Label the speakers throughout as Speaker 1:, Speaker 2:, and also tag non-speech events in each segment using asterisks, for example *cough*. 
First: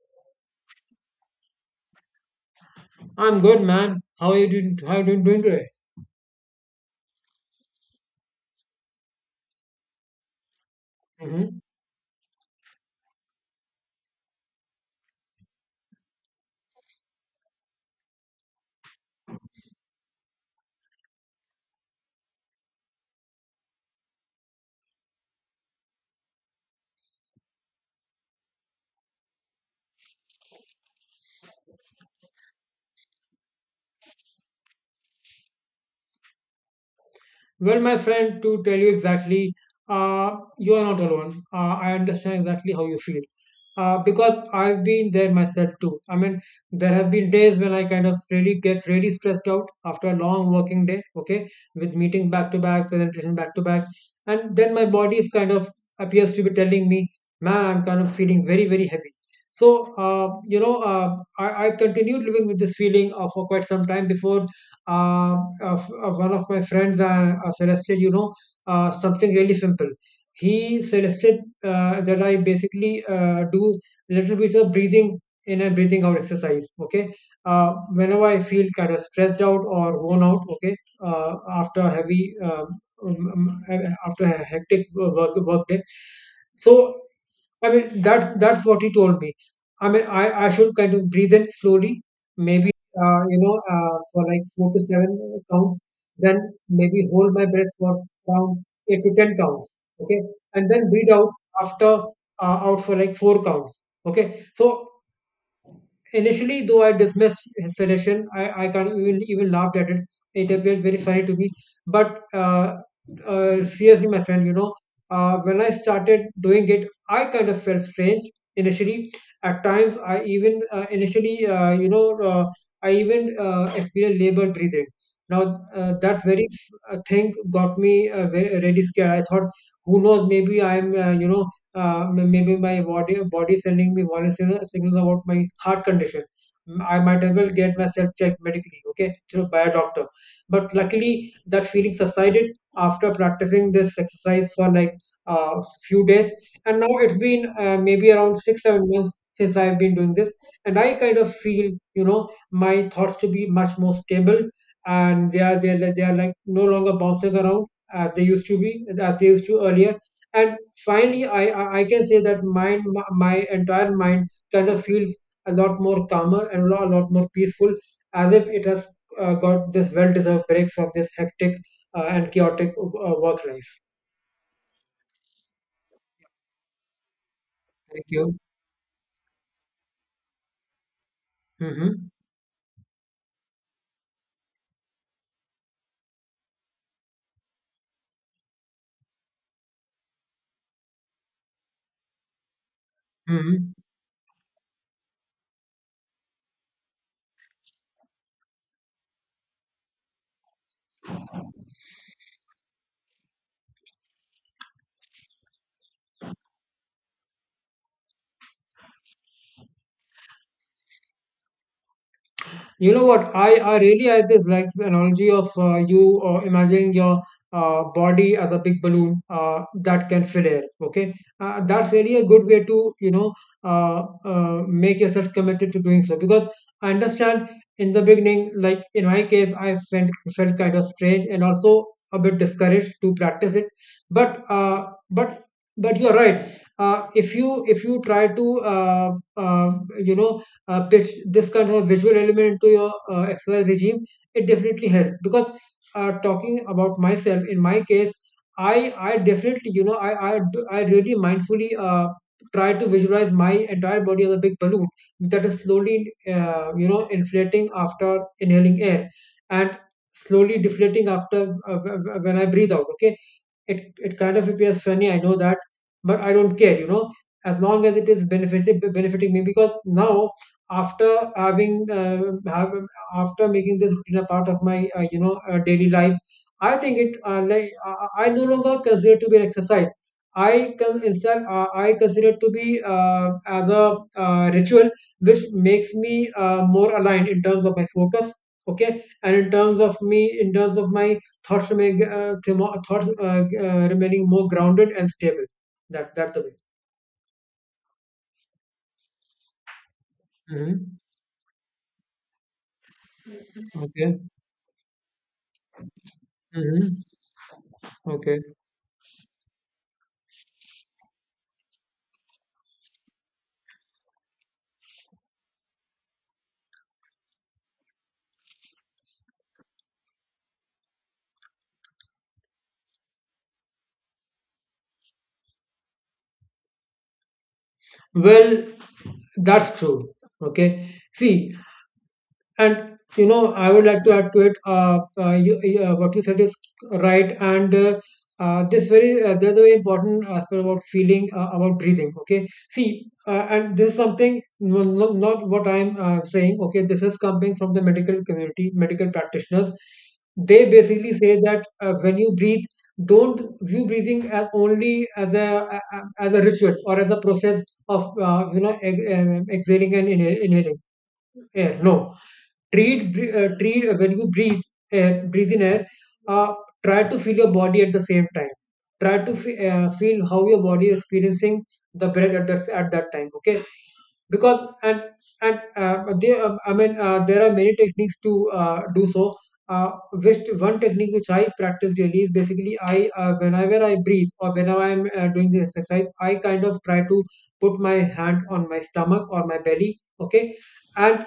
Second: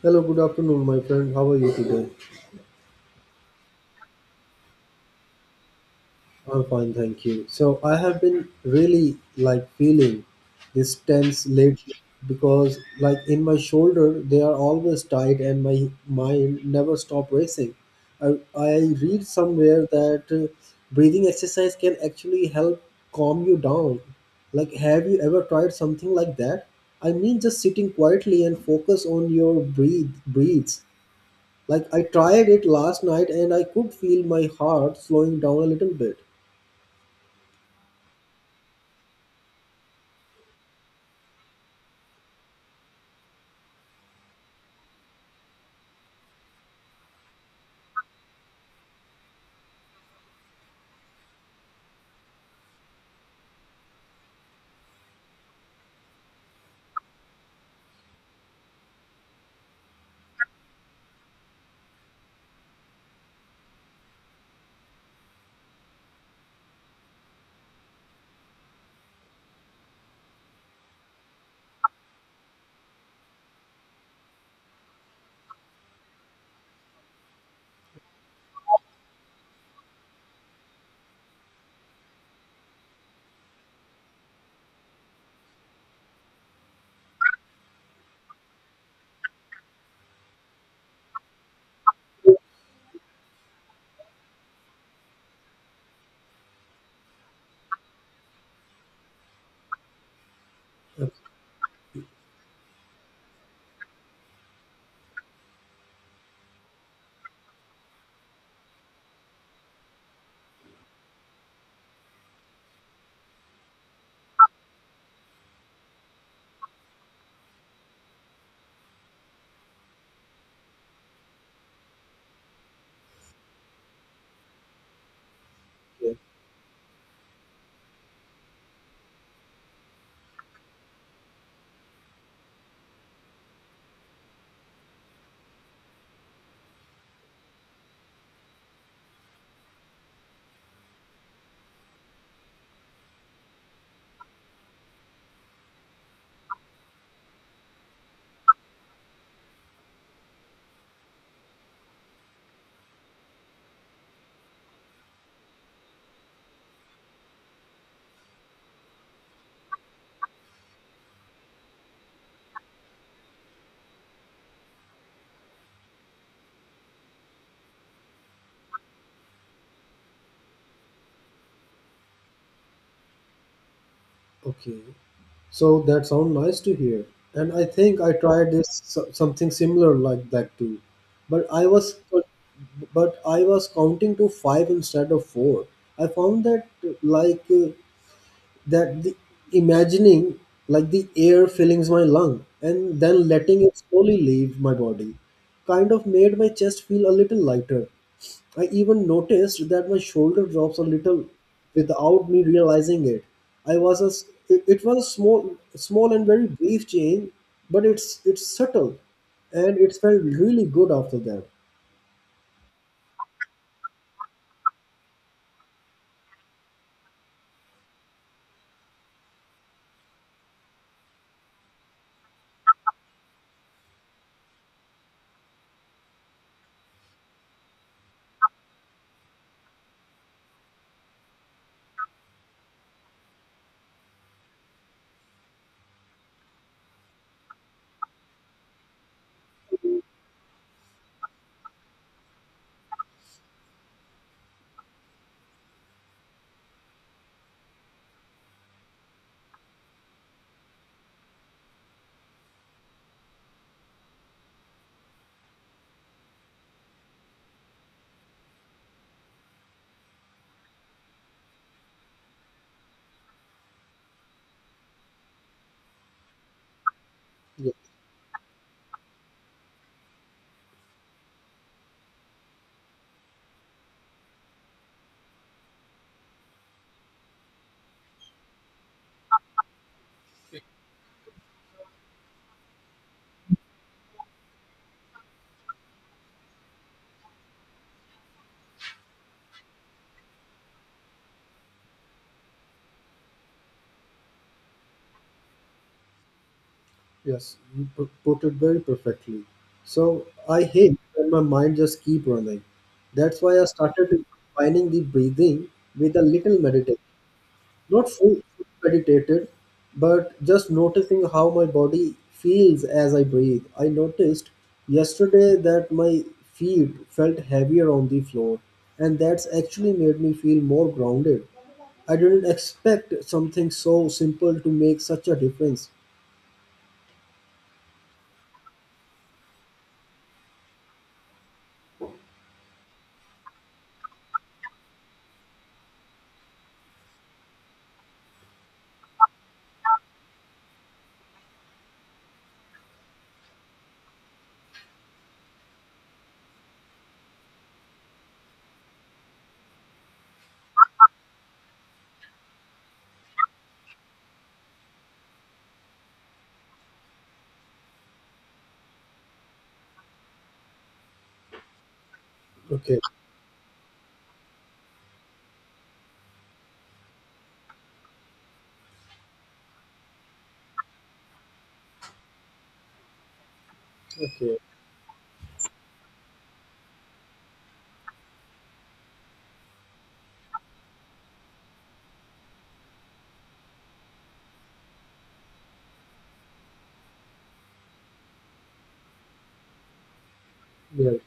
Speaker 1: Hello, good afternoon, my friend. How are you today?
Speaker 2: I'm good, man. How are you doing? How are you doing today?
Speaker 1: I'm fine, thank you. So I have been really like feeling this tense
Speaker 2: Hmm.
Speaker 1: lately because like in my shoulder they are always tight and my mind never stop racing. I read somewhere that breathing exercise can actually help calm you down. Like have you ever tried something like that? I mean just sitting quietly and focus on your breathes. Like I tried it last night and I could feel my heart slowing down a little bit.
Speaker 2: Well, my friend, to tell you exactly, you are not alone. I understand exactly how you feel. Because I've been there myself too. I mean, there have been days when I kind of really get really stressed out after a long working day, okay, with meetings back to back, presentation back to back. And then my body is kind of appears to be telling me, man, I'm kind of feeling very, very heavy. So, I continued living with this feeling, for quite some time before one of my friends suggested, something really simple. He suggested that I basically do little bit of breathing in and breathing out exercise. Okay, whenever I feel kind of stressed out or worn out, okay, after a heavy after a hectic work day. So I mean, that's what he told me. I mean, I should kind of breathe in slowly, maybe, for like 4 to 7 counts, then maybe hold my breath for around 8 to 10 counts, okay, and then breathe out after, out for like 4 counts, okay. So initially, though I dismissed his suggestion, I can't even, laughed at it. It appeared very funny to me. But seriously, my friend, when I started doing it, I kind of felt strange initially. At times, I even initially, you know, I even experienced labored breathing. Now,
Speaker 1: Okay,
Speaker 2: that very thing got me, very, really scared. I thought, who knows, maybe I'm, you know, m- maybe my body sending me warning signals about my heart condition. I might as well get myself checked medically, okay, through by a doctor. But luckily, that feeling subsided after practicing this exercise for like a few days, and now it's been, maybe around 6-7 months since I've been doing this, and I kind of feel, my thoughts to be much more stable, and they are like no longer bouncing around, as they used to earlier. And finally, I can say that my entire mind kind of feels a lot more calmer and, a lot more peaceful, as if it has got this well deserved break from this hectic and chaotic work life.
Speaker 1: okay. So that sounds nice to hear. And I think
Speaker 2: Thank
Speaker 1: I
Speaker 2: you.
Speaker 1: tried this something similar like that too. But I was
Speaker 2: Mm-hmm.
Speaker 1: but but I was counting to 5 instead of 4. I found that like uh, the imagining like the air fillings my lung and then letting
Speaker 2: Mm-hmm.
Speaker 1: it slowly leave my body kind of made my chest feel a little lighter. I even noticed that my shoulder drops a little without me realizing it. I was a, s- It was a small small and very brief change, but it's subtle and it felt really good after that.
Speaker 2: You know what? I just like this analogy of, you imagining your body as a big balloon, that can fill air. Okay, that's really a good way to, make yourself committed to doing so, because I understand in the beginning, like in my case, I felt kind of strange and also a bit discouraged to practice it. But uh, but but you're right. If you try to, you know pitch this kind of visual element to your exercise regime, it definitely helps. Because, talking about myself, in my case, I definitely, I really mindfully try to visualize my entire body as a big balloon that is slowly, inflating after inhaling air, and slowly deflating after, when I breathe out. Okay, it kind of appears funny. I know that, but I don't care, as long as it is benefiting me, because now, after having uh, have, after making this routine a part of my, daily life, I think it, like, I no longer consider it to be an exercise. I can instead uh, i consider it to be, as a, ritual, which makes me more aligned in terms of my focus, okay, and in terms of me in terms of my thoughts remaining more grounded and stable. That's the way.
Speaker 1: Yes, you put it very perfectly. So I
Speaker 2: Mm-hmm.
Speaker 1: hate when my mind just keep running. That's why I
Speaker 2: Okay.
Speaker 1: started combining the breathing with a little
Speaker 2: Mm-hmm.
Speaker 1: meditation. Not
Speaker 2: Okay.
Speaker 1: full meditated, but just noticing how my body feels as I breathe. I noticed yesterday that my feet felt heavier on the floor, and that's actually made me feel more grounded. I didn't expect something so simple to make such a difference.
Speaker 2: Well, that's true. Okay. See. And I would like to add to it. What you said is right, and, this very there's a very important aspect about feeling about breathing. Okay, see, and this is something, not what I'm saying. Okay, this is coming from the medical community, medical practitioners. They basically say that, when you breathe, don't view breathing as only as a ritual or as a process of, exhaling and inhaling air. No,
Speaker 1: Okay,
Speaker 2: treat, when you breathe air, breathe in air, uh, try to feel your body at the same time. Try to feel how your body is experiencing the breath at that time, okay.
Speaker 1: okay.
Speaker 2: Because, and there, I mean, there are many techniques to, do so. uh, which one technique which I practice really is basically, I whenever I breathe, or whenever I'm doing this exercise, I kind of try to put my hand on my stomach or my belly, okay.
Speaker 1: Yeah.
Speaker 2: and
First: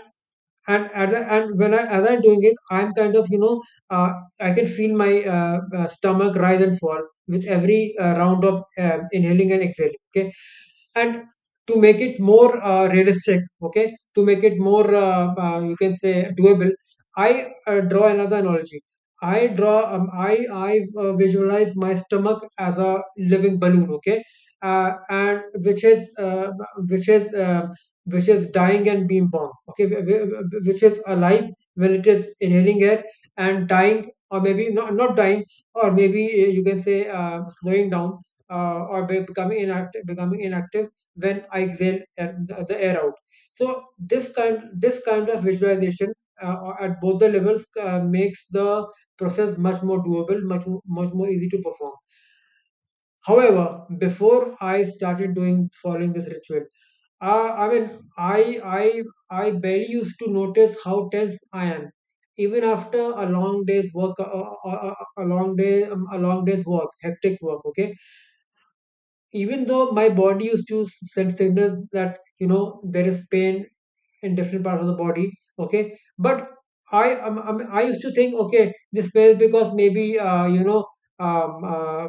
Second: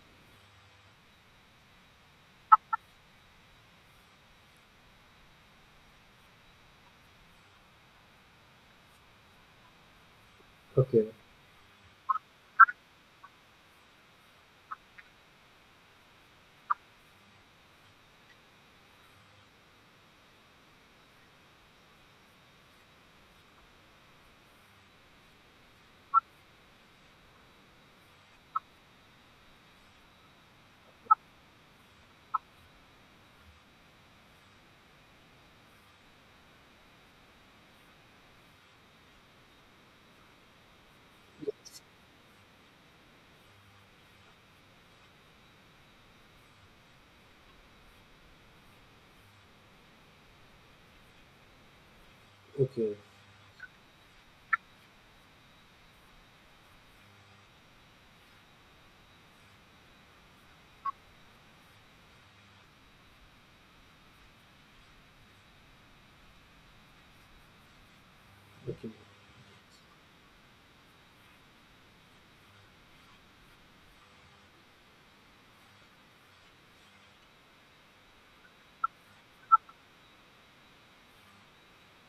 Speaker 2: and at the, and when I as I'm doing it, I'm kind of, uh, I can feel my, stomach rise and fall with every round of inhaling and exhaling. Okay,
Speaker 1: Okay.
Speaker 2: and to make it more, realistic, okay, to make it more, you can say, doable, I draw another analogy. I draw um, i i uh, visualize my stomach as a living balloon, okay, and, which is uh, which is uh, which is dying and being born, okay. Which is alive when it is inhaling air, and dying, or maybe not, not dying, or maybe, you can say, slowing down, or becoming inactive, when I exhale the air out. So, this kind this kind of visualization, uh, at both the levels, makes the process much more doable, much more easy to perform.
Speaker 1: Okay.
Speaker 2: However, before I started doing following this ritual, I mean, I I I barely used to notice how tense I am, even after a long day's work, a long day's work, hectic work. Okay,
Speaker 1: Okay.
Speaker 2: even though my body used to send signals that, there is pain in different parts of the body, okay, but I used to think, okay, this fails because maybe, um, uh,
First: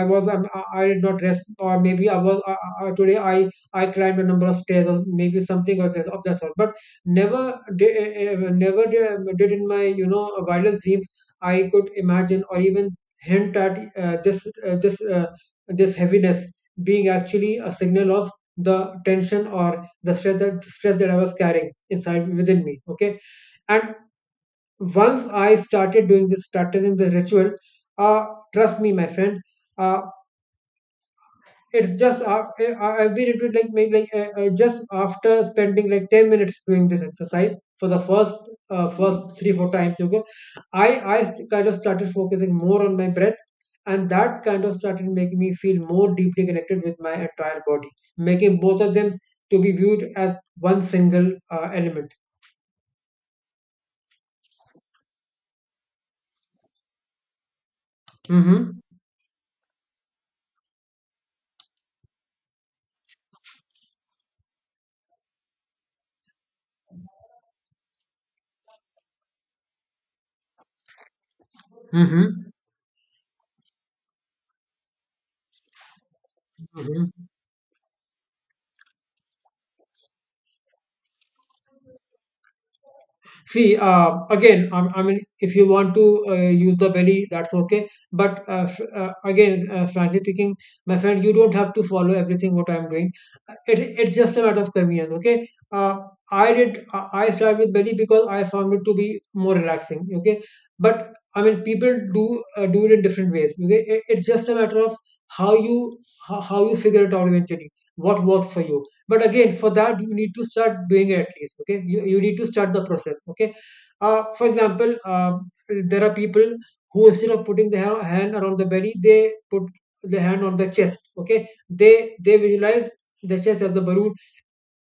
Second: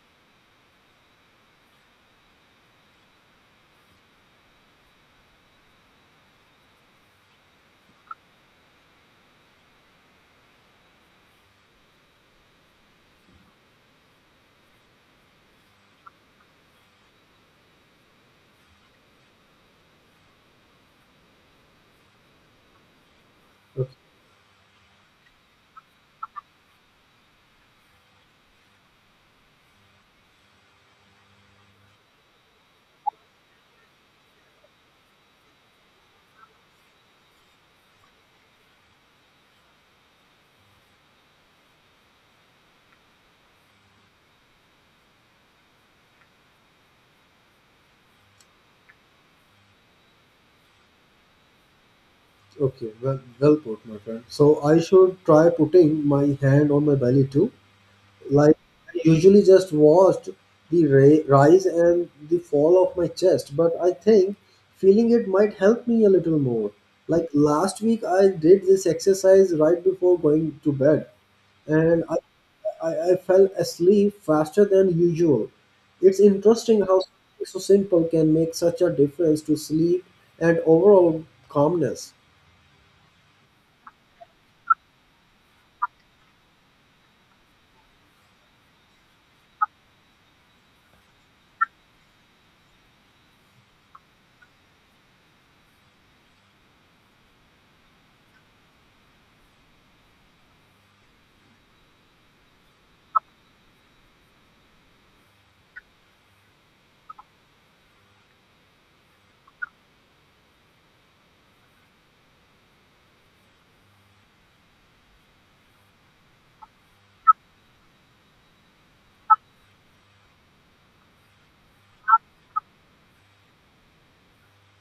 Speaker 2: I did not rest, or maybe, I was today I climbed a number of stairs, or maybe something of that sort. But never did, never did, in my, wildest dreams, I could imagine or even hint at, uh, this uh, this uh, this heaviness being actually a signal of the tension or the stress, that I was carrying inside within me. Okay,
Speaker 1: Okay.
Speaker 2: and once I started doing this, practicing the ritual, uh, trust me, my friend. uh, it's just I've been into it like, maybe like, just after spending like 10 minutes doing this exercise for the first 3-4 times. Okay, I I kind of started focusing more on my breath, and that kind of started making me feel more deeply connected with my entire body, making both of them to be viewed as one single element.
Speaker 1: Okay. Well, well put, my friend. So I should try putting my hand on my belly too. Like
Speaker 2: Mm-hmm.
Speaker 1: I usually just watched the rise and the fall of my chest, but I think feeling it might help me a little more. Like last week, I did this exercise right before going to bed, and
Speaker 2: Mm-hmm.
Speaker 1: I fell asleep faster than usual. It's interesting how
Speaker 2: Mm-hmm.
Speaker 1: something so simple can make such a difference to sleep and overall calmness.
Speaker 2: See, again, I mean, if you want to, use the belly, that's okay. But again, frankly speaking, my friend, you don't have to follow everything what I'm doing. It's just a matter of convenience, okay? I did, I started with belly because I found it to be more relaxing, okay? But I mean, people do it in different ways, okay? It's just a matter of how you how you figure it out eventually, what works for you. But again, for that you need to start doing it, at least. Okay, you need to start the process. Okay, for example, there are people who, instead of putting the hand around the belly, they put the hand on the chest. Okay, they visualize the chest as the balloon.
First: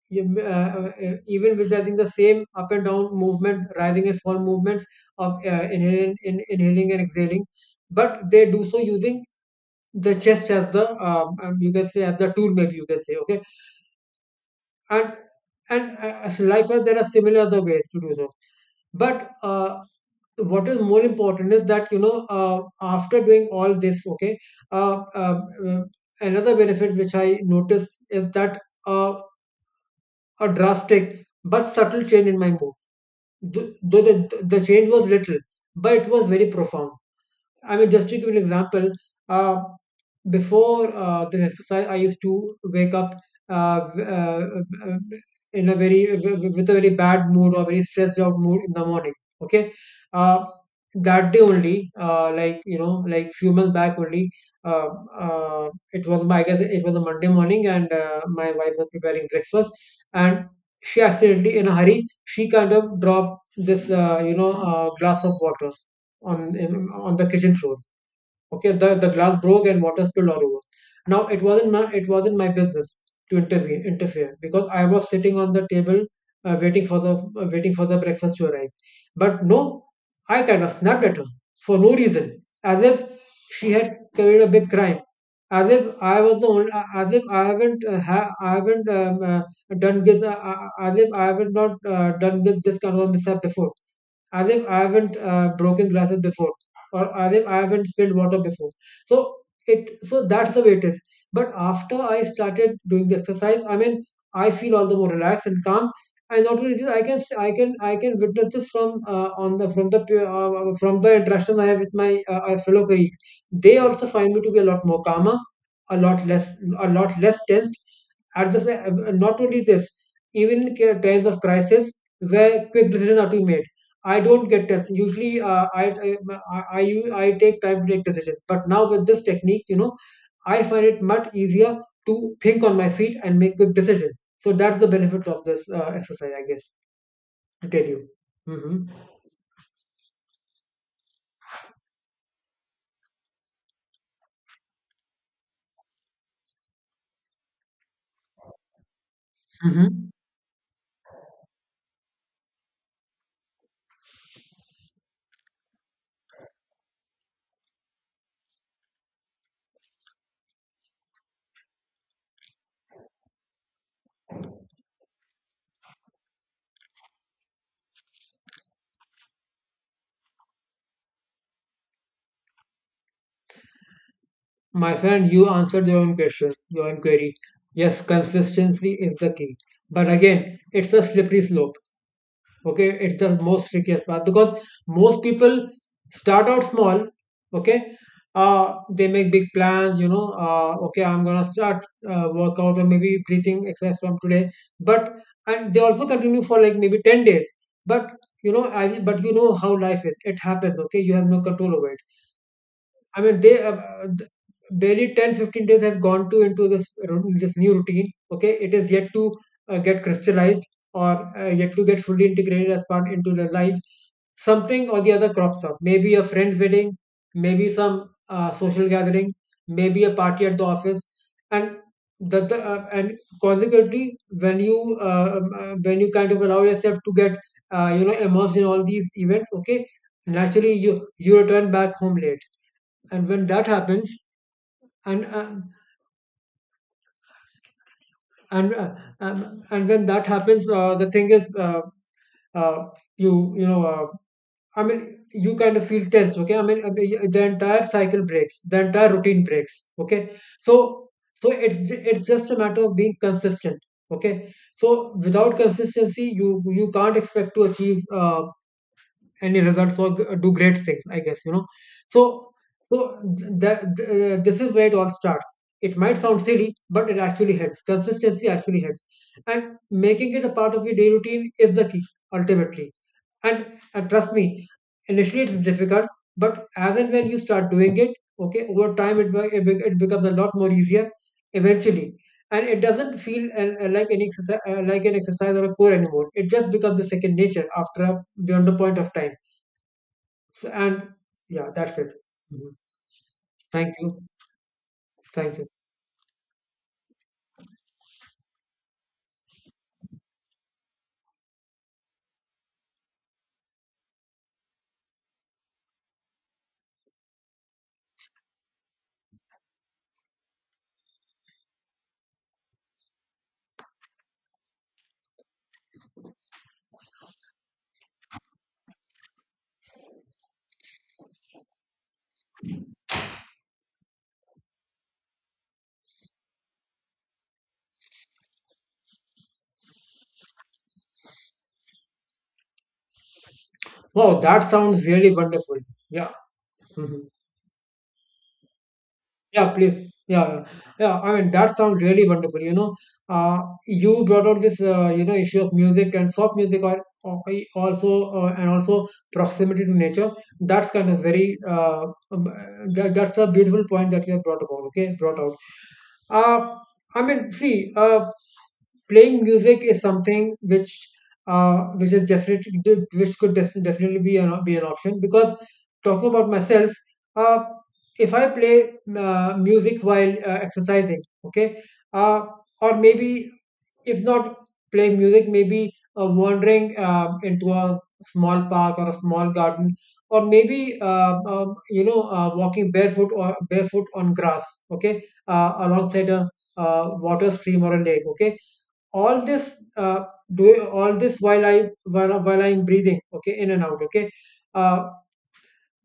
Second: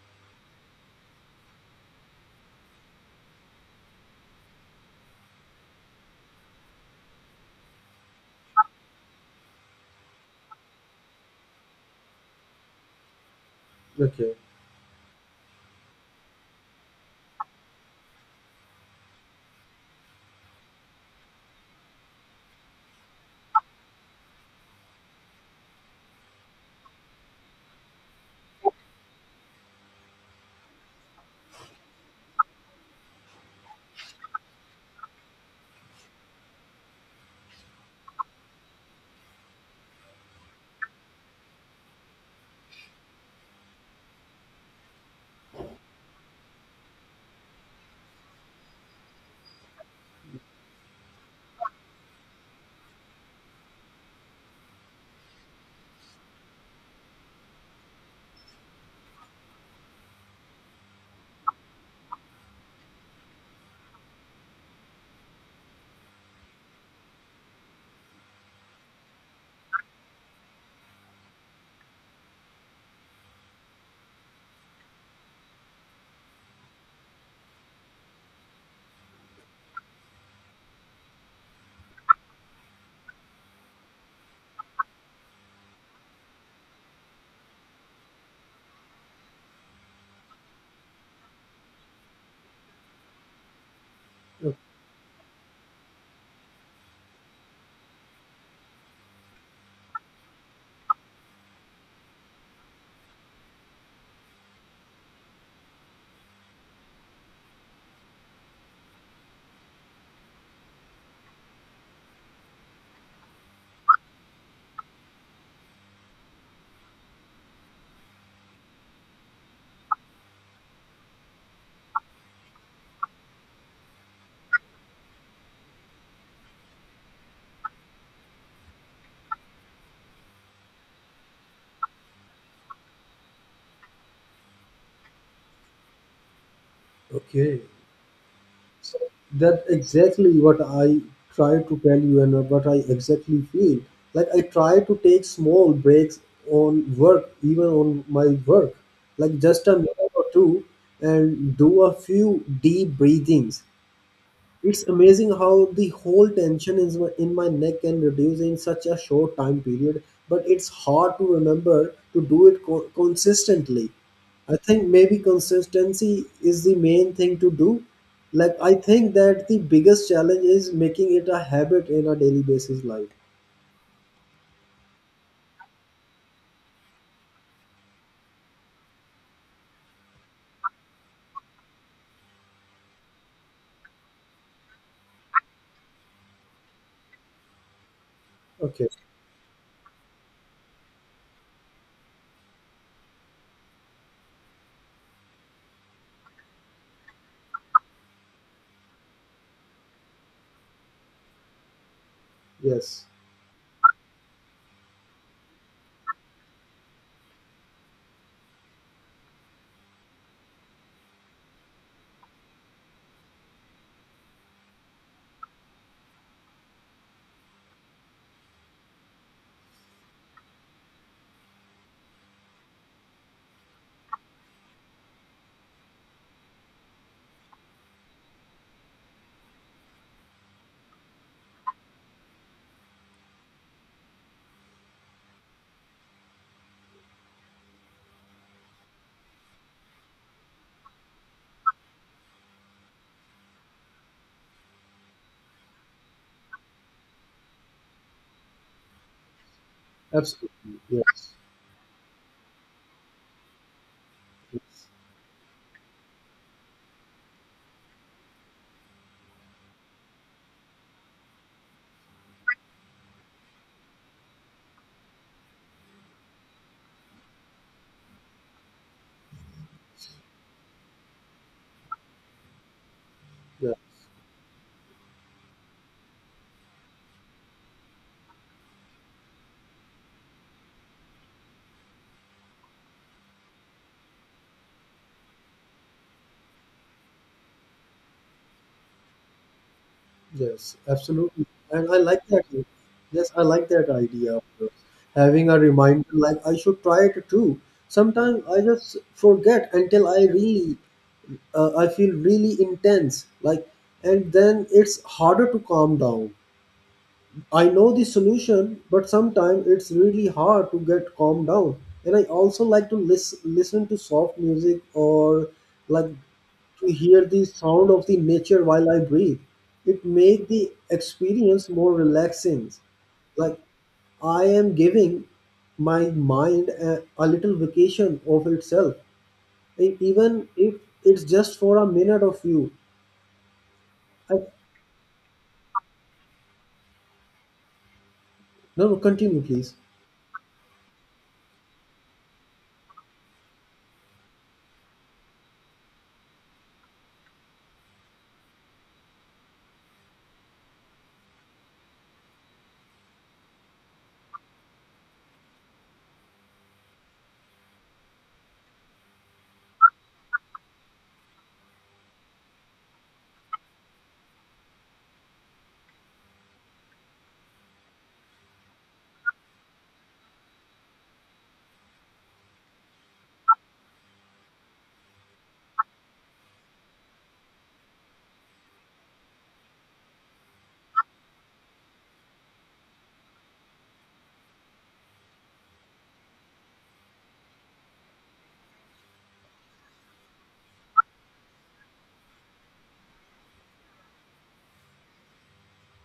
Speaker 2: Even visualizing the same up and down movement, rising and fall movements of inhaling and exhaling, but they do so using the chest as the you can say, as the tool, maybe, you can say. Okay,
Speaker 1: Okay.
Speaker 2: and and likewise, there are similar other ways to do so. But what is more important is that, you know, after doing all this, okay, uh, uh, uh, another benefit which I notice is that, uh, a drastic but subtle change in my mood. Though the change was little, but it was very profound. I mean, just to give you an example, uh, before this exercise, I used to wake up uh, v- uh, uh, in a with a very bad mood, or very stressed out mood in the morning. Okay, uh, that day only, like you know, like few months back only, uh, it was my, I guess it was a Monday morning, and my wife was preparing breakfast, and she accidentally, in a hurry, she kind of dropped this glass of water on the kitchen floor. Okay, the glass broke and water spilled all over. Now, it wasn't my business to intervene interfere, because I was sitting on the table waiting for the breakfast to arrive. But no, I kind of snapped at her for no reason, as if she had committed a big crime. As if I haven't done this, as if I haven't not done this kind of a mishap before, as if I haven't broken glasses before, or as if I haven't spilled water before. So it so that's the way it is. But after I started doing the exercise, I mean, I feel all the more relaxed and calm. And not only this, I can I can witness this from on the from the pe- from the interaction I have with my fellow colleagues. They also find me to be a lot more calmer, a lot less a lot less tensed. Not only this, even in times of crisis where quick decisions are to be made, I don't get tests. Usually, I take time to make decisions. But now with this technique, you know, I find it much easier to think on my feet and make quick decisions. So that's the benefit of this exercise, I guess,
Speaker 1: Okay.
Speaker 2: to tell you. Hmm.
Speaker 1: That exactly what I try to tell you and what I exactly feel. Like I try to take small breaks on work, even on my work, like just a minute
Speaker 2: Hmm.
Speaker 1: or two, and do a few deep breathings. It's amazing how the whole tension is in my neck can reduce in such a short time period, but it's hard to remember to do it consistently. I think maybe consistency is the main thing to do. Like I think that the biggest challenge is making it a habit in a daily basis life.
Speaker 2: My friend, you answered your own question, your own query. Yes, consistency is the key. But again, it's a slippery slope. Okay, it's the most trickiest part, because most people start out small. Okay,
Speaker 1: Okay.
Speaker 2: they make big plans, you know. Okay, I'm gonna start workout or maybe breathing exercise from today. But, and they also continue for like maybe 10 days, but but you know how life is, it happens. Okay, you have no control over it.
Speaker 1: Yes.
Speaker 2: I mean, barely 10 15 days have gone to into this this new routine. Okay, it is yet to get crystallized, or yet to get fully integrated as part into their life. Something or the other crops up. Maybe a friend's wedding, maybe some social gathering, maybe a party at the office, and the and consequently, when you kind of allow yourself to get you know, immersed in all these events. Okay, naturally you return back home late. And when that happens, and uh, and uh, and when that happens, the thing is uh, you you know I mean, you kind of feel tense. Okay, I mean, the entire cycle breaks, the entire routine breaks. Okay,
Speaker 1: Absolutely.
Speaker 2: so,
Speaker 1: Yes.
Speaker 2: so it's just a matter of being consistent. Okay, so without consistency, you can't expect to achieve any results, or do great things, I guess, you know. So, so that this is where it all starts. It might sound silly, but it actually helps. Consistency actually helps. And making it a part of your daily routine is the key, ultimately. and,
Speaker 1: Yes.
Speaker 2: and trust me, initially it's difficult, but as and when you start doing it, okay, over time it becomes a lot more easier eventually. And it doesn't feel like an exercise, or a core anymore. It just becomes the second nature after a, beyond a point of time. So,
Speaker 1: Yes,
Speaker 2: and
Speaker 1: absolutely.
Speaker 2: yeah,
Speaker 1: And I
Speaker 2: that's it.
Speaker 1: like that.
Speaker 2: Mhm.
Speaker 1: Yes, I like that
Speaker 2: Thank you.
Speaker 1: idea of yours. Having a
Speaker 2: Thank you.
Speaker 1: reminder, like I should try it too. Sometimes I just forget until I I feel really intense, like, and then it's harder to calm down. I know the solution, but sometimes it's really hard to get calm down. And I also like to listen to soft music or like to hear the sound of the nature while I breathe. It make the experience more relaxing. Like I am giving my mind a little vacation of itself. Even if it's just for a minute of you. I,
Speaker 2: Wow, that sounds really wonderful. Yeah. Mhm.
Speaker 1: no, no, continue,
Speaker 2: Yeah,
Speaker 1: please.
Speaker 2: please. Yeah, yeah. Yeah, I mean, that sounds really wonderful. You know, uh, you brought out this, you know, issue of music and soft music, or also, and also proximity to nature. That's kind of very, that, that's a beautiful point that you have brought about, okay, brought out. Uh, I mean, see, playing music is something which is definitely, which could definitely be an, be an option, because, talking about myself, uh, if I play music while exercising, okay, uh, or maybe, if not playing music, maybe wandering into a small park or a small garden, or maybe you know, walking barefoot, or barefoot on grass. Okay, alongside a water stream or a lake. Okay, all this, do all this while while I'm breathing, okay, in and out. Okay, uh,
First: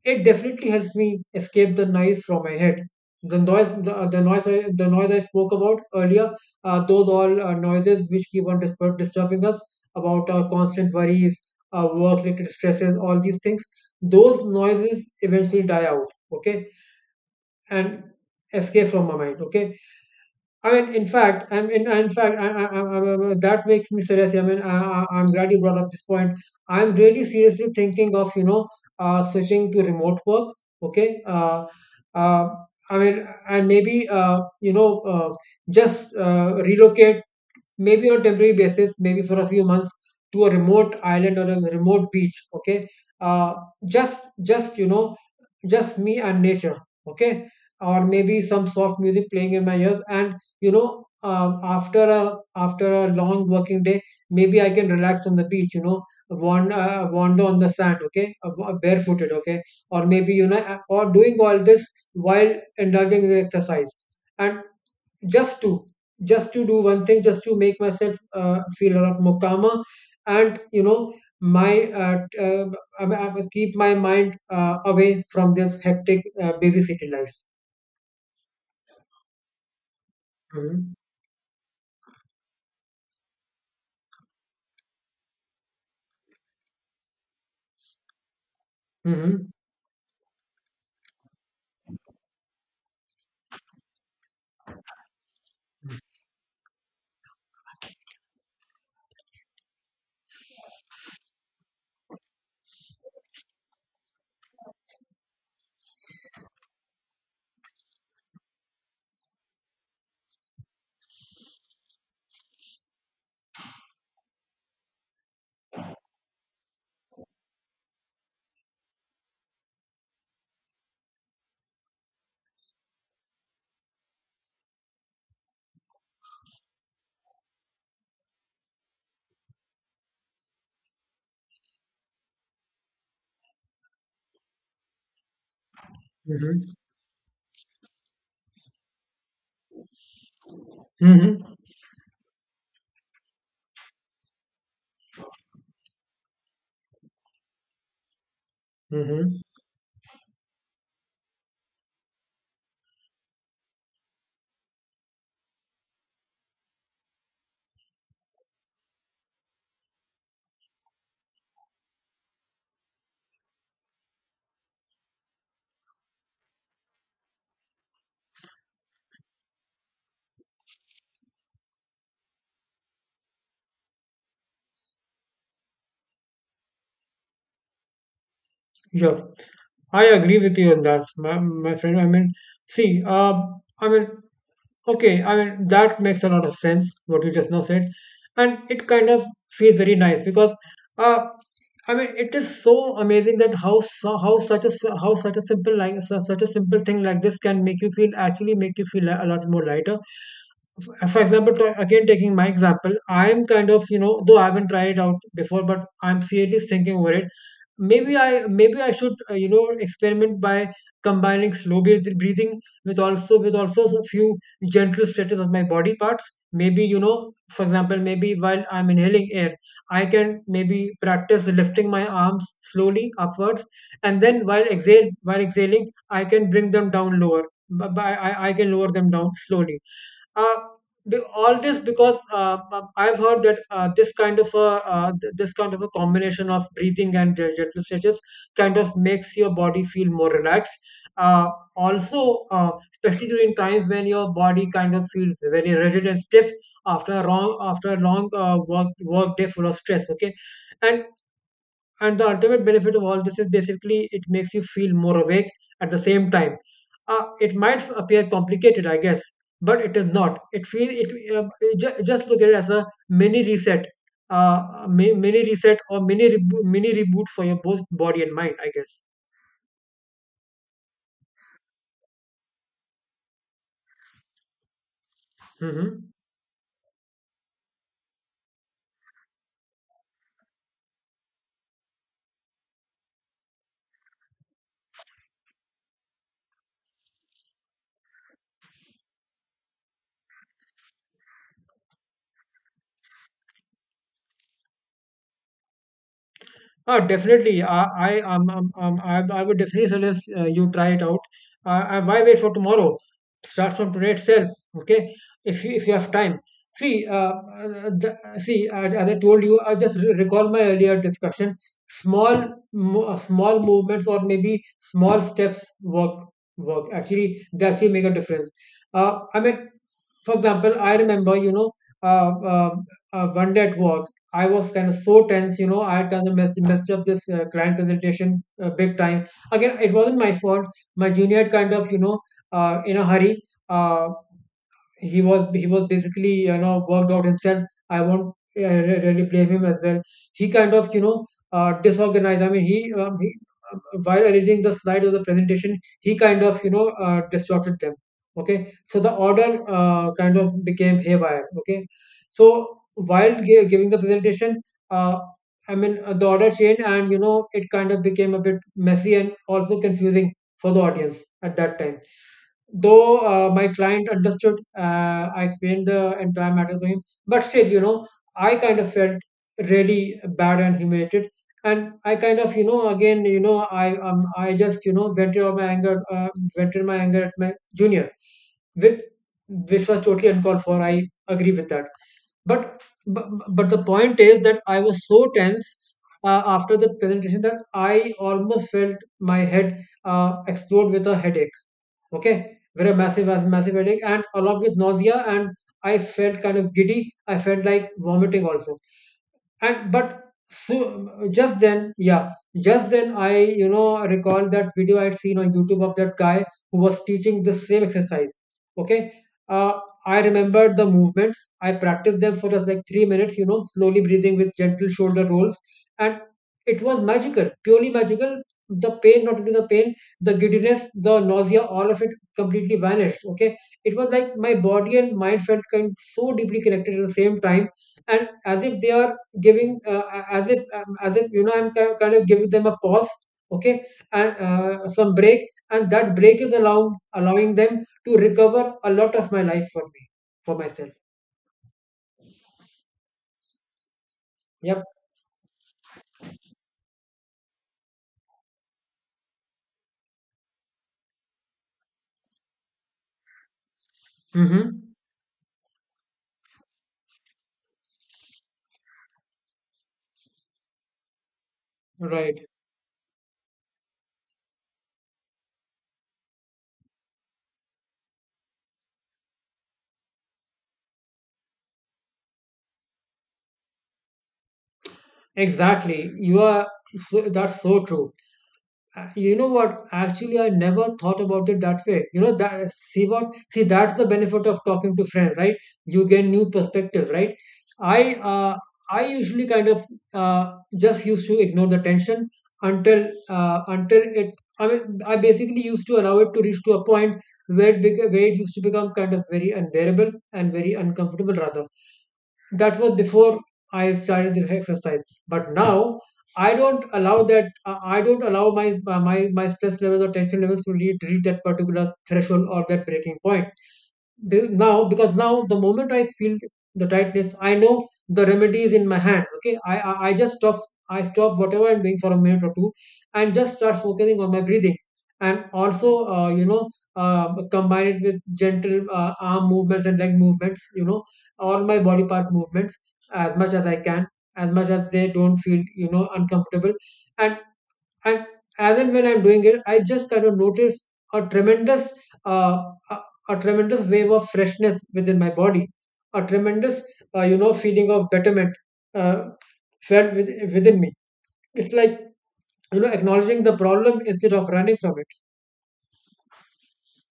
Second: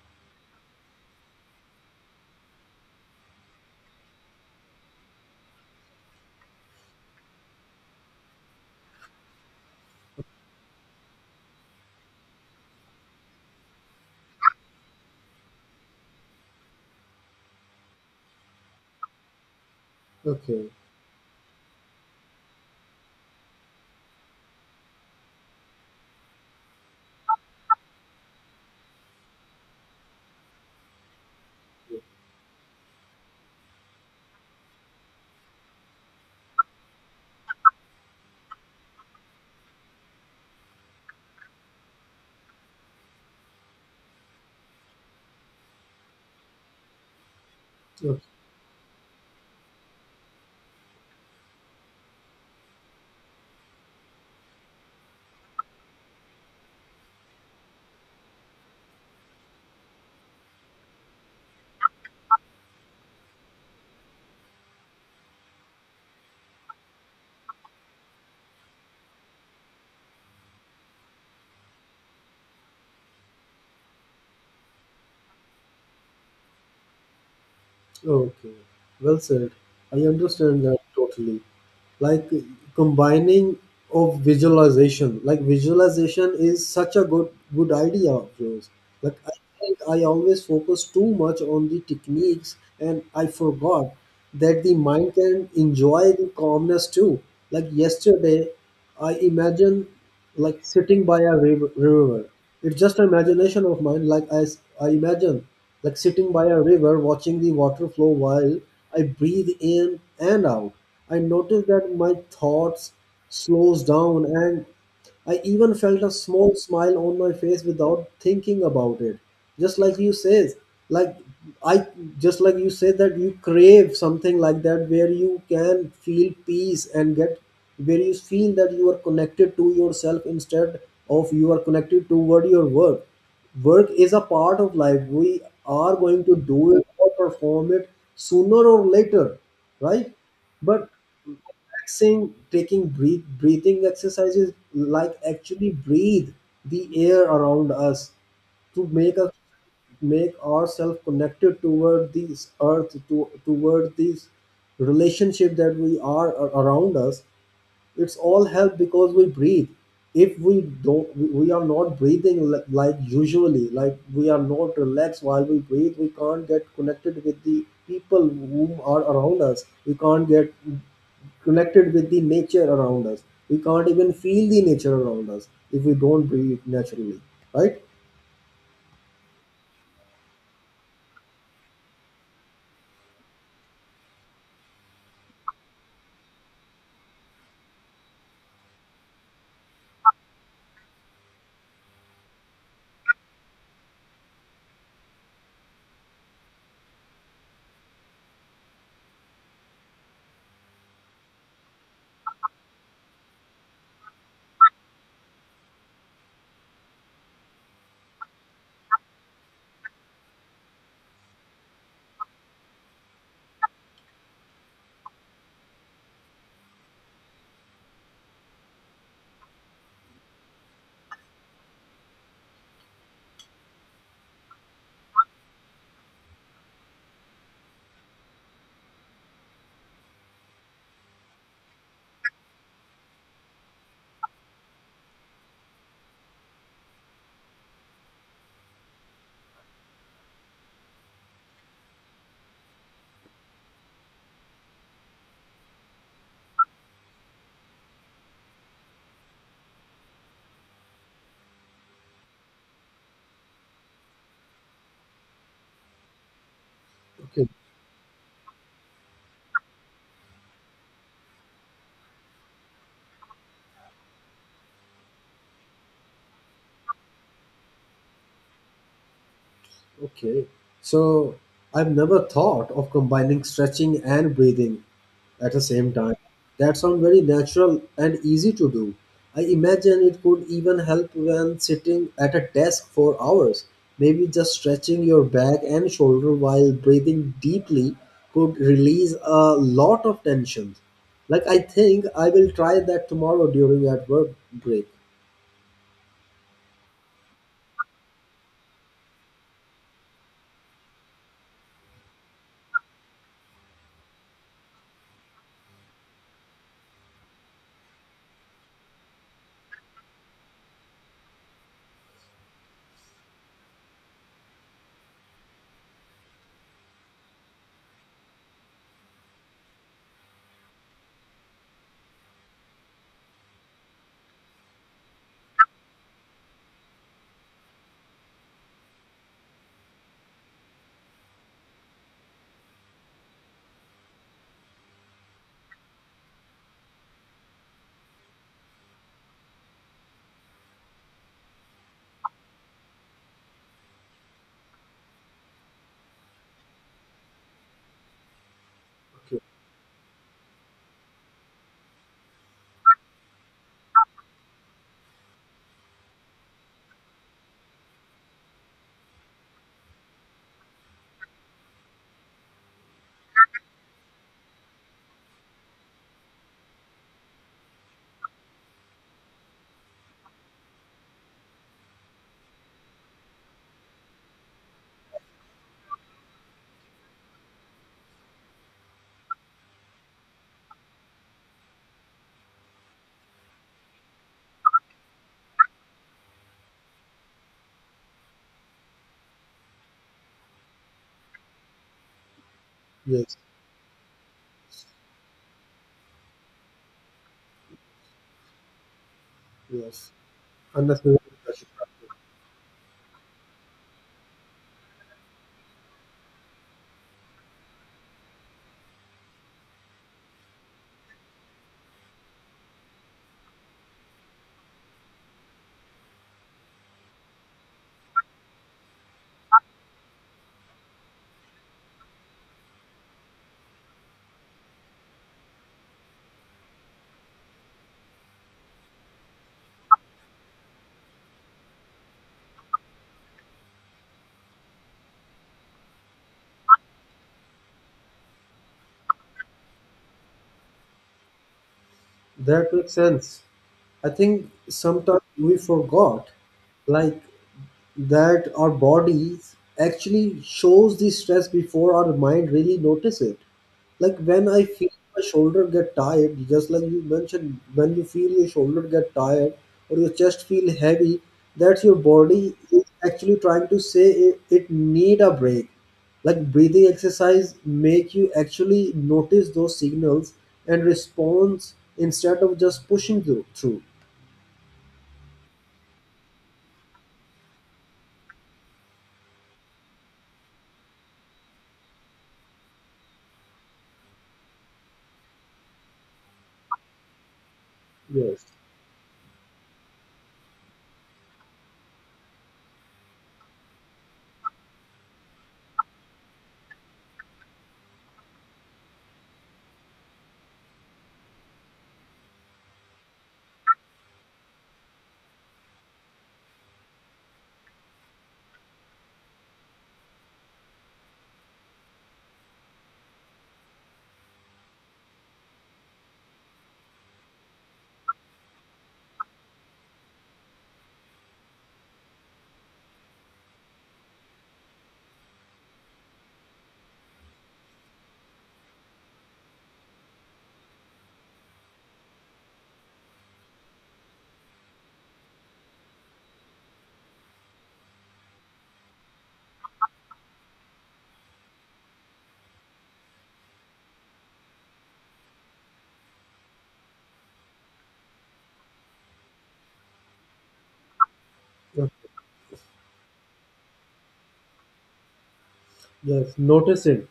Speaker 2: it definitely helps me escape the noise from my head, the noise I spoke about earlier. Those all noises which keep on disturbing us about our constant worries, our work related stresses, all these things, those noises eventually die out. Okay, and escape from my mind. Okay,
Speaker 1: Okay.
Speaker 2: I mean, in fact, in fact, that makes me serious. I mean, I'm glad you brought up this point. I'm really seriously thinking of, you know, switching to remote work. Okay. Uh, I mean, and maybe, you know, just relocate, maybe on a temporary basis, maybe for a few months, to a remote island or a remote beach. Okay. Uh, just, you know, just me and nature. Okay, or
Speaker 1: Okay.
Speaker 2: maybe some soft music playing in my ears, and you know, after a, after a long working day, maybe I can relax on the beach, you know. Wander on the sand. Okay, barefooted. Okay, or maybe you know, or doing all this while indulging in exercise, and just to, just to do one thing, just to make myself feel a lot more calmer. And you know, my t- I keep my mind away from this hectic busy city life.
Speaker 1: Okay, well said. I understand that
Speaker 2: Mm-hmm.
Speaker 1: totally. Like combining of visualization, like visualization is such a good good idea of yours. Like I
Speaker 2: Hmm.
Speaker 1: think I always focus too much on the techniques and I forgot that the mind can enjoy the calmness too. Like yesterday I imagine like sitting by a river. It's just an imagination of mine. Like I imagine like sitting by a river, watching the water flow while I breathe in and out. I notice that my thoughts slows down and I even felt a small smile on my face without thinking about it. Just like you says, like I just like you said that you crave something like that where you can feel peace and get where you feel that you are connected to yourself instead of you are connected toward your work. Work is a part of life. We are going to do
Speaker 2: Hmm.
Speaker 1: it or perform it sooner or later, right? But
Speaker 2: Hmm.
Speaker 1: relaxing, taking breath, breathing exercises, like actually breathe the air around us to make us
Speaker 2: Hmm.
Speaker 1: make ourselves connected toward this earth, to toward this relationship that we are around us. It's all help because we breathe. If we don't, we are not breathing like usually, like we are not relaxed while we breathe, we can't get connected with the people whom are around us, we can't get connected with the nature around us, we can't even feel the nature around us if we don't breathe naturally, right?
Speaker 2: Sure. I agree with you on that, my friend. I mean, see, I mean, okay, I mean, that makes a lot of sense, what you just now said. And it kind of feels very nice because, uh, I mean, it is so amazing that how how such a how such a simple, such a simple thing like this can make you feel, actually make you feel a lot more lighter. For example, again taking my example, I'm kind of, you know, though I haven't tried it out before, but I'm seriously thinking over it. Maybe I should, you know, experiment by combining breathing with also, with also a few gentle stretches of my body parts. Maybe, you know, for example, maybe while I'm inhaling air, I can maybe practice lifting my arms slowly upwards, and then while exhale while exhaling, I can bring them down lower. But I can lower them down slowly. uh, all this because I've heard that this kind of a combination of breathing and gentle stretches kind of makes your body feel more relaxed. Uh, Also, especially during times when your body kind of feels very rigid and stiff after a long, after a long work day full of stress. Okay, and and the ultimate benefit of all this is basically it makes you feel more awake at the same time.
Speaker 1: Okay.
Speaker 2: It might appear complicated, I guess, but it is not. It feel it just look at it as a mini reset, mini reset, or mini reboot for your both body and mind, I guess.
Speaker 1: Okay. So I've never thought of combining stretching and breathing at the same
Speaker 2: Hmm.
Speaker 1: time. That sounds very natural and easy to do. I imagine it could even help when sitting at a desk for hours. Maybe just stretching your back and shoulder while breathing deeply could release a lot of tension. Like I think I will try that tomorrow during at work break.
Speaker 2: Oh, definitely. I would definitely suggest you try it out. Why wait for tomorrow? Start from today itself. Okay, if you, if you have time. See, see. As I told you, I just recall my earlier discussion. Small movements, or maybe small steps work. They actually make a difference. I mean, for example, I remember, uh, uh, one day at work, I was kind of so tense, I had kind of messed up this client presentation big time. Again, it wasn't my fault. My junior had kind of, in a hurry, he was basically worked out himself. I won't really blame him as well. He kind of, disorganized. I mean, he while arranging the slides of the presentation, he kind of, distorted them. Okay, so the
Speaker 1: Okay.
Speaker 2: order kind of became haywire. Okay, so while giving the presentation, uh, I mean, the order changed, and it kind of became a bit messy and also confusing for the audience at that time. Though my client understood, I explained the entire matter to him, but still, I kind of felt really bad and humiliated. And I kind of, again, I just, vented my anger at my junior, which was totally uncalled for. I agree with that, but but the point is that I was so tense, after the presentation, that I almost felt my head explode with a headache. Okay, very massive,
Speaker 1: Yes.
Speaker 2: massive, massive headache, and along with nausea, and I felt kind of giddy. I felt like vomiting also, and but
Speaker 1: Yes.
Speaker 2: so
Speaker 1: Unnecessary
Speaker 2: just
Speaker 1: pressure.
Speaker 2: then. Yeah, just then I, recall that video I had seen on YouTube of that guy who was teaching the same exercise. Okay. uh, I remembered the movements. I practiced them for just like 3 minutes, slowly breathing with gentle shoulder rolls. And it was magical, purely magical. The pain, not only the pain, the giddiness, the nausea, all of it completely vanished. Okay, it was like my body and mind felt kind so deeply connected at the same time, and as if they are giving, as if, as if, I'm kind of giving them a pause. Okay, and some break, and that break is allowing them to recover a lot of my life for me, for myself.
Speaker 1: That makes sense. I think
Speaker 2: Yep.
Speaker 1: sometimes we forgot, like that our bodies actually shows the stress before our mind really notice it. Like when I feel
Speaker 2: Mm-hmm.
Speaker 1: my shoulder get tired, just like you mentioned, when you feel your shoulder get tired or your chest feel heavy, that's your
Speaker 2: Right.
Speaker 1: body is actually trying to say it, it need a break. Like breathing exercise make you actually notice those signals and response instead of just pushing through.
Speaker 2: Exactly, you are, so, that's so true. You know what, actually I never thought about it that way. You know that see what see That's the benefit of talking to friends, right? You get new perspective, right? i
Speaker 1: Yes,
Speaker 2: uh, i usually kind of, uh, just used to ignore the tension until, until it I mean, I basically used to allow it to reach to a point where it used to become kind of very unbearable and very uncomfortable, rather. That was before I started this exercise. But now I don't allow that. I don't allow my my stress levels or tension levels to reach that particular threshold or that breaking point. Be- now because now, the moment I feel the tightness, I know the remedy is in my hand. Okay, I just stop. I stop whatever I'm doing for a minute or two, and just start focusing on my breathing, and also, combine it with gentle arm movements and leg movements, all my body part movements, as much as I can, as much as they don't feel, uncomfortable. And and as and when I'm doing it, I just kind of notice a tremendous, uh, a, a tremendous wave of freshness within my body, a tremendous, feeling of betterment, uh, felt within me. It's
Speaker 1: yes,
Speaker 2: like, acknowledging the problem instead of running from it.
Speaker 1: yes. Noticing.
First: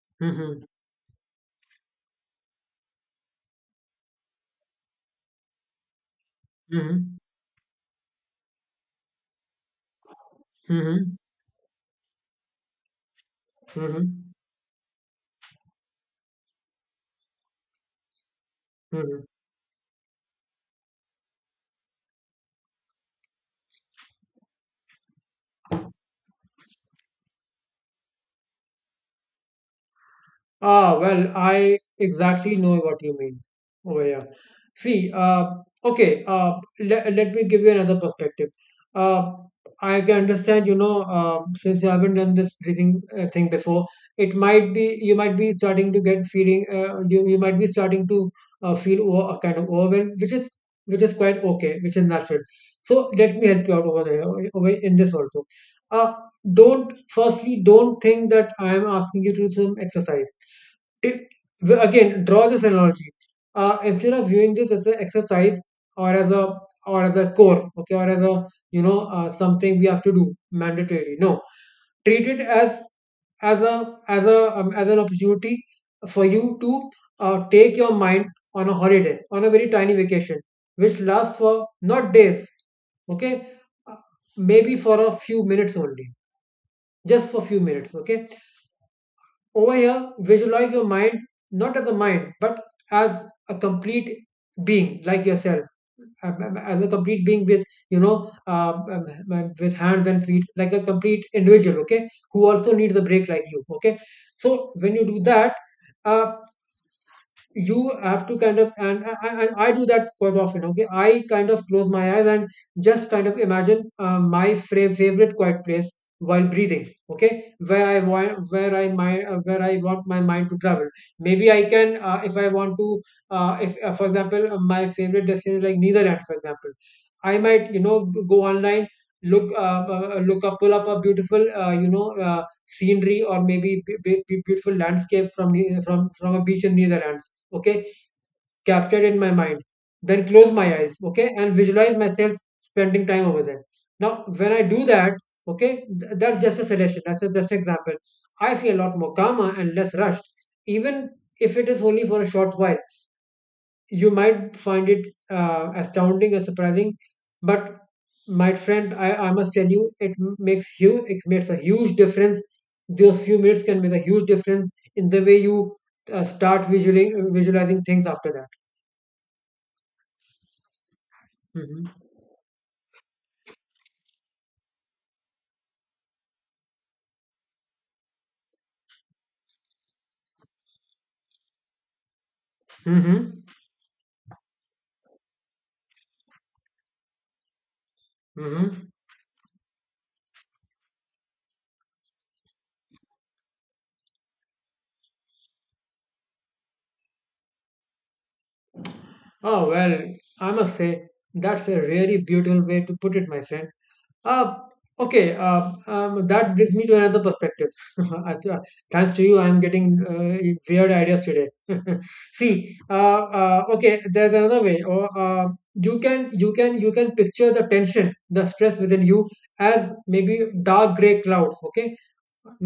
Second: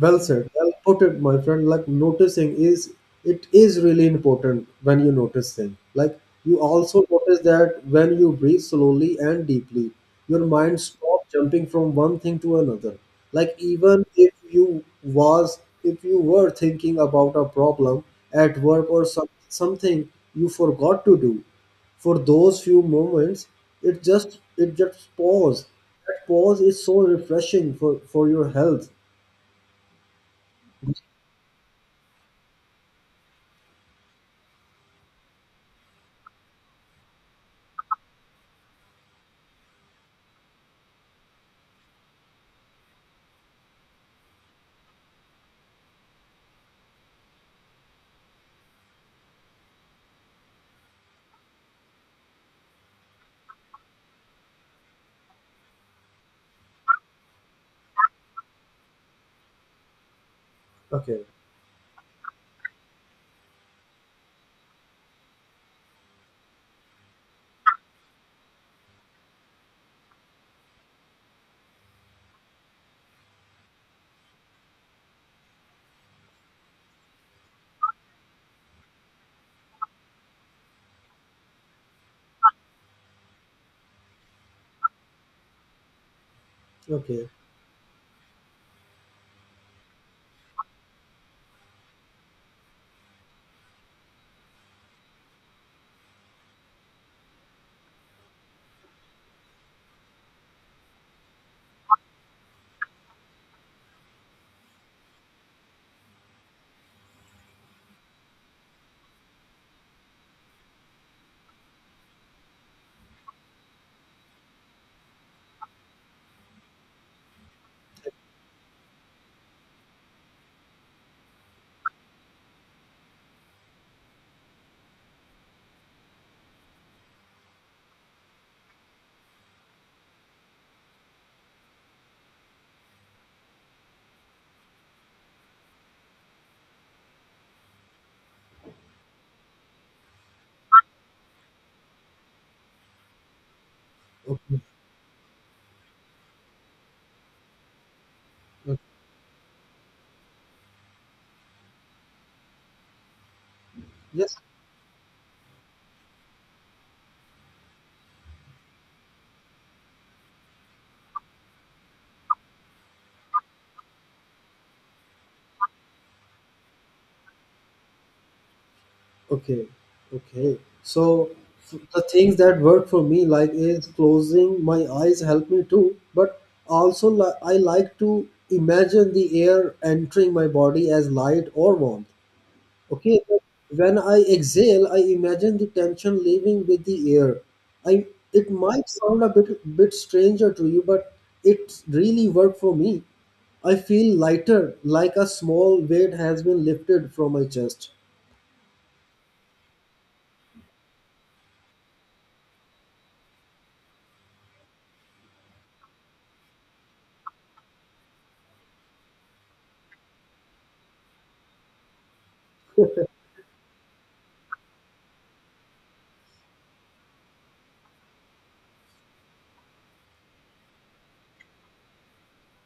Speaker 1: Well said.
Speaker 2: Mm-hmm.
Speaker 1: Well put it, my friend. Like noticing is it is really important when you notice things. Like you also
Speaker 2: Mm-hmm.
Speaker 1: notice that when you breathe slowly and deeply, your mind
Speaker 2: Mm-hmm.
Speaker 1: stops jumping from one thing to another. Like even
Speaker 2: Mm-hmm.
Speaker 1: if you was if you were thinking about a problem at work or something you forgot to do, for those few moments it just pause. That pause is so refreshing for your health.
Speaker 2: Ah, well, I exactly know what you mean over here. See, okay, let me give you another perspective. Uh, I can understand, since you haven't done this breathing thing before, it might be you might be starting to get feeling, you might be starting to, feel kind of overwhelmed, which is, which is quite okay, which is natural. So let me help you out over there, over in this also. Uh, don't think that I am asking you to do some exercise.
Speaker 1: Okay.
Speaker 2: It, again, draw this analogy. Instead of viewing this as an exercise, or as a, core, okay, or as a, something we have to do mandatory, no. Treat it as a as a as an opportunity for you to, take your mind on a holiday, on a very tiny vacation, which lasts for not days. Okay, uh, maybe for a few minutes only,
Speaker 1: Okay.
Speaker 2: just for few minutes. Okay, over here, visualize your mind not as a mind, but as a complete being like yourself, as a complete being with, with hands and feet, like a complete individual, okay, who also needs a break like you, okay. So when you do that, uh, you have to kind of, and I do that quite often. Okay, I kind of close my eyes and just kind of imagine, my favorite quiet place while breathing, okay, where I want my mind to travel. Maybe I can, if I want to, if for example, my favorite destination is like Netherlands, for example. I might, go online, look up, pull up a beautiful, scenery, or maybe beautiful landscape from from a beach in Netherlands. Okay, captured in my mind. Then close my eyes, okay, and visualize myself spending time over there. Now, when
Speaker 1: okay,
Speaker 2: I do that, okay, that's just a suggestion. That's just an example. I feel
Speaker 1: okay.
Speaker 2: a lot more calmer and less rushed, even if it is only for a short while. You
Speaker 1: Yes.
Speaker 2: might find it, astounding or surprising, but my friend, I must tell you, it makes a huge difference. Those few minutes can make a huge difference in the way you, start visualizing things after that.
Speaker 1: Okay. Okay, so
Speaker 2: Hmm.
Speaker 1: the things that work for me like is closing my eyes help me too, but also I like to imagine the air entering my body as light or warmth. Okay,
Speaker 2: Hmm.
Speaker 1: but when I exhale, I imagine the tension leaving with the air. I It might
Speaker 2: Hmm.
Speaker 1: sound a bit stranger to you, but it really worked for me. I feel lighter, like a small weight has been lifted from my chest.
Speaker 2: Oh, well, I must say that's a really beautiful way to put it, my friend. Uh, okay, that brings me to another perspective. *laughs* Act- uh, Thanks to you, I'm getting, weird ideas today. *laughs* See, okay, there's another way. Or, you can picture the tension, the stress within you as maybe dark gray clouds. Okay,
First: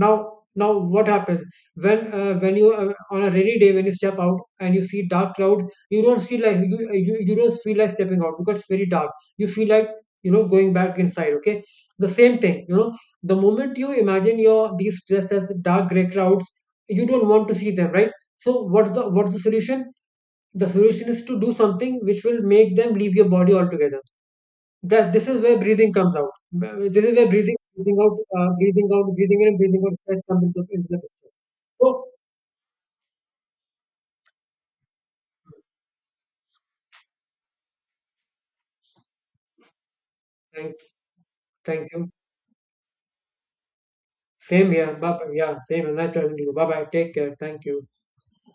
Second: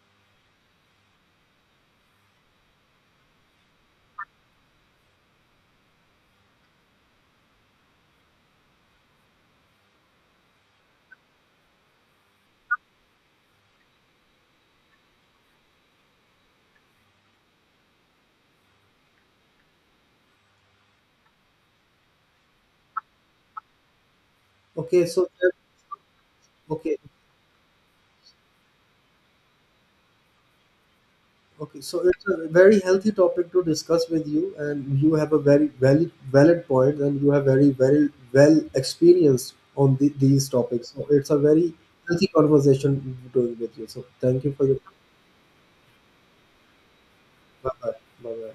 Speaker 2: now what happens when, when you on a rainy day when you step out and you see dark clouds, you don't feel like, you don't feel like stepping out, because it's very dark. You feel like, going back inside. Okay, the same thing, the moment you imagine your these just as dark gray clouds, you don't want to see them, right? So what's the solution? The solution is to do something which will make them leave your body altogether.
Speaker 1: Okay,
Speaker 2: That
Speaker 1: so
Speaker 2: This is
Speaker 1: that,
Speaker 2: where breathing comes out.
Speaker 1: okay.
Speaker 2: This is where breathing, breathing out, breathing out, breathing in, and breathing out stress comes into the picture.
Speaker 1: Okay, so
Speaker 2: So,
Speaker 1: it's a very healthy topic to discuss with you, and you have a very valid valid point, and you have very very well experienced on the, these
Speaker 2: thank,
Speaker 1: topics. So it's a very
Speaker 2: thank you.
Speaker 1: healthy conversation doing with you. So thank you for
Speaker 2: Same
Speaker 1: your
Speaker 2: here. Bye bye. Yeah, same here. Nice talking to you. Bye bye. Take care. Thank
Speaker 1: bye
Speaker 2: you.
Speaker 1: bye bye bye.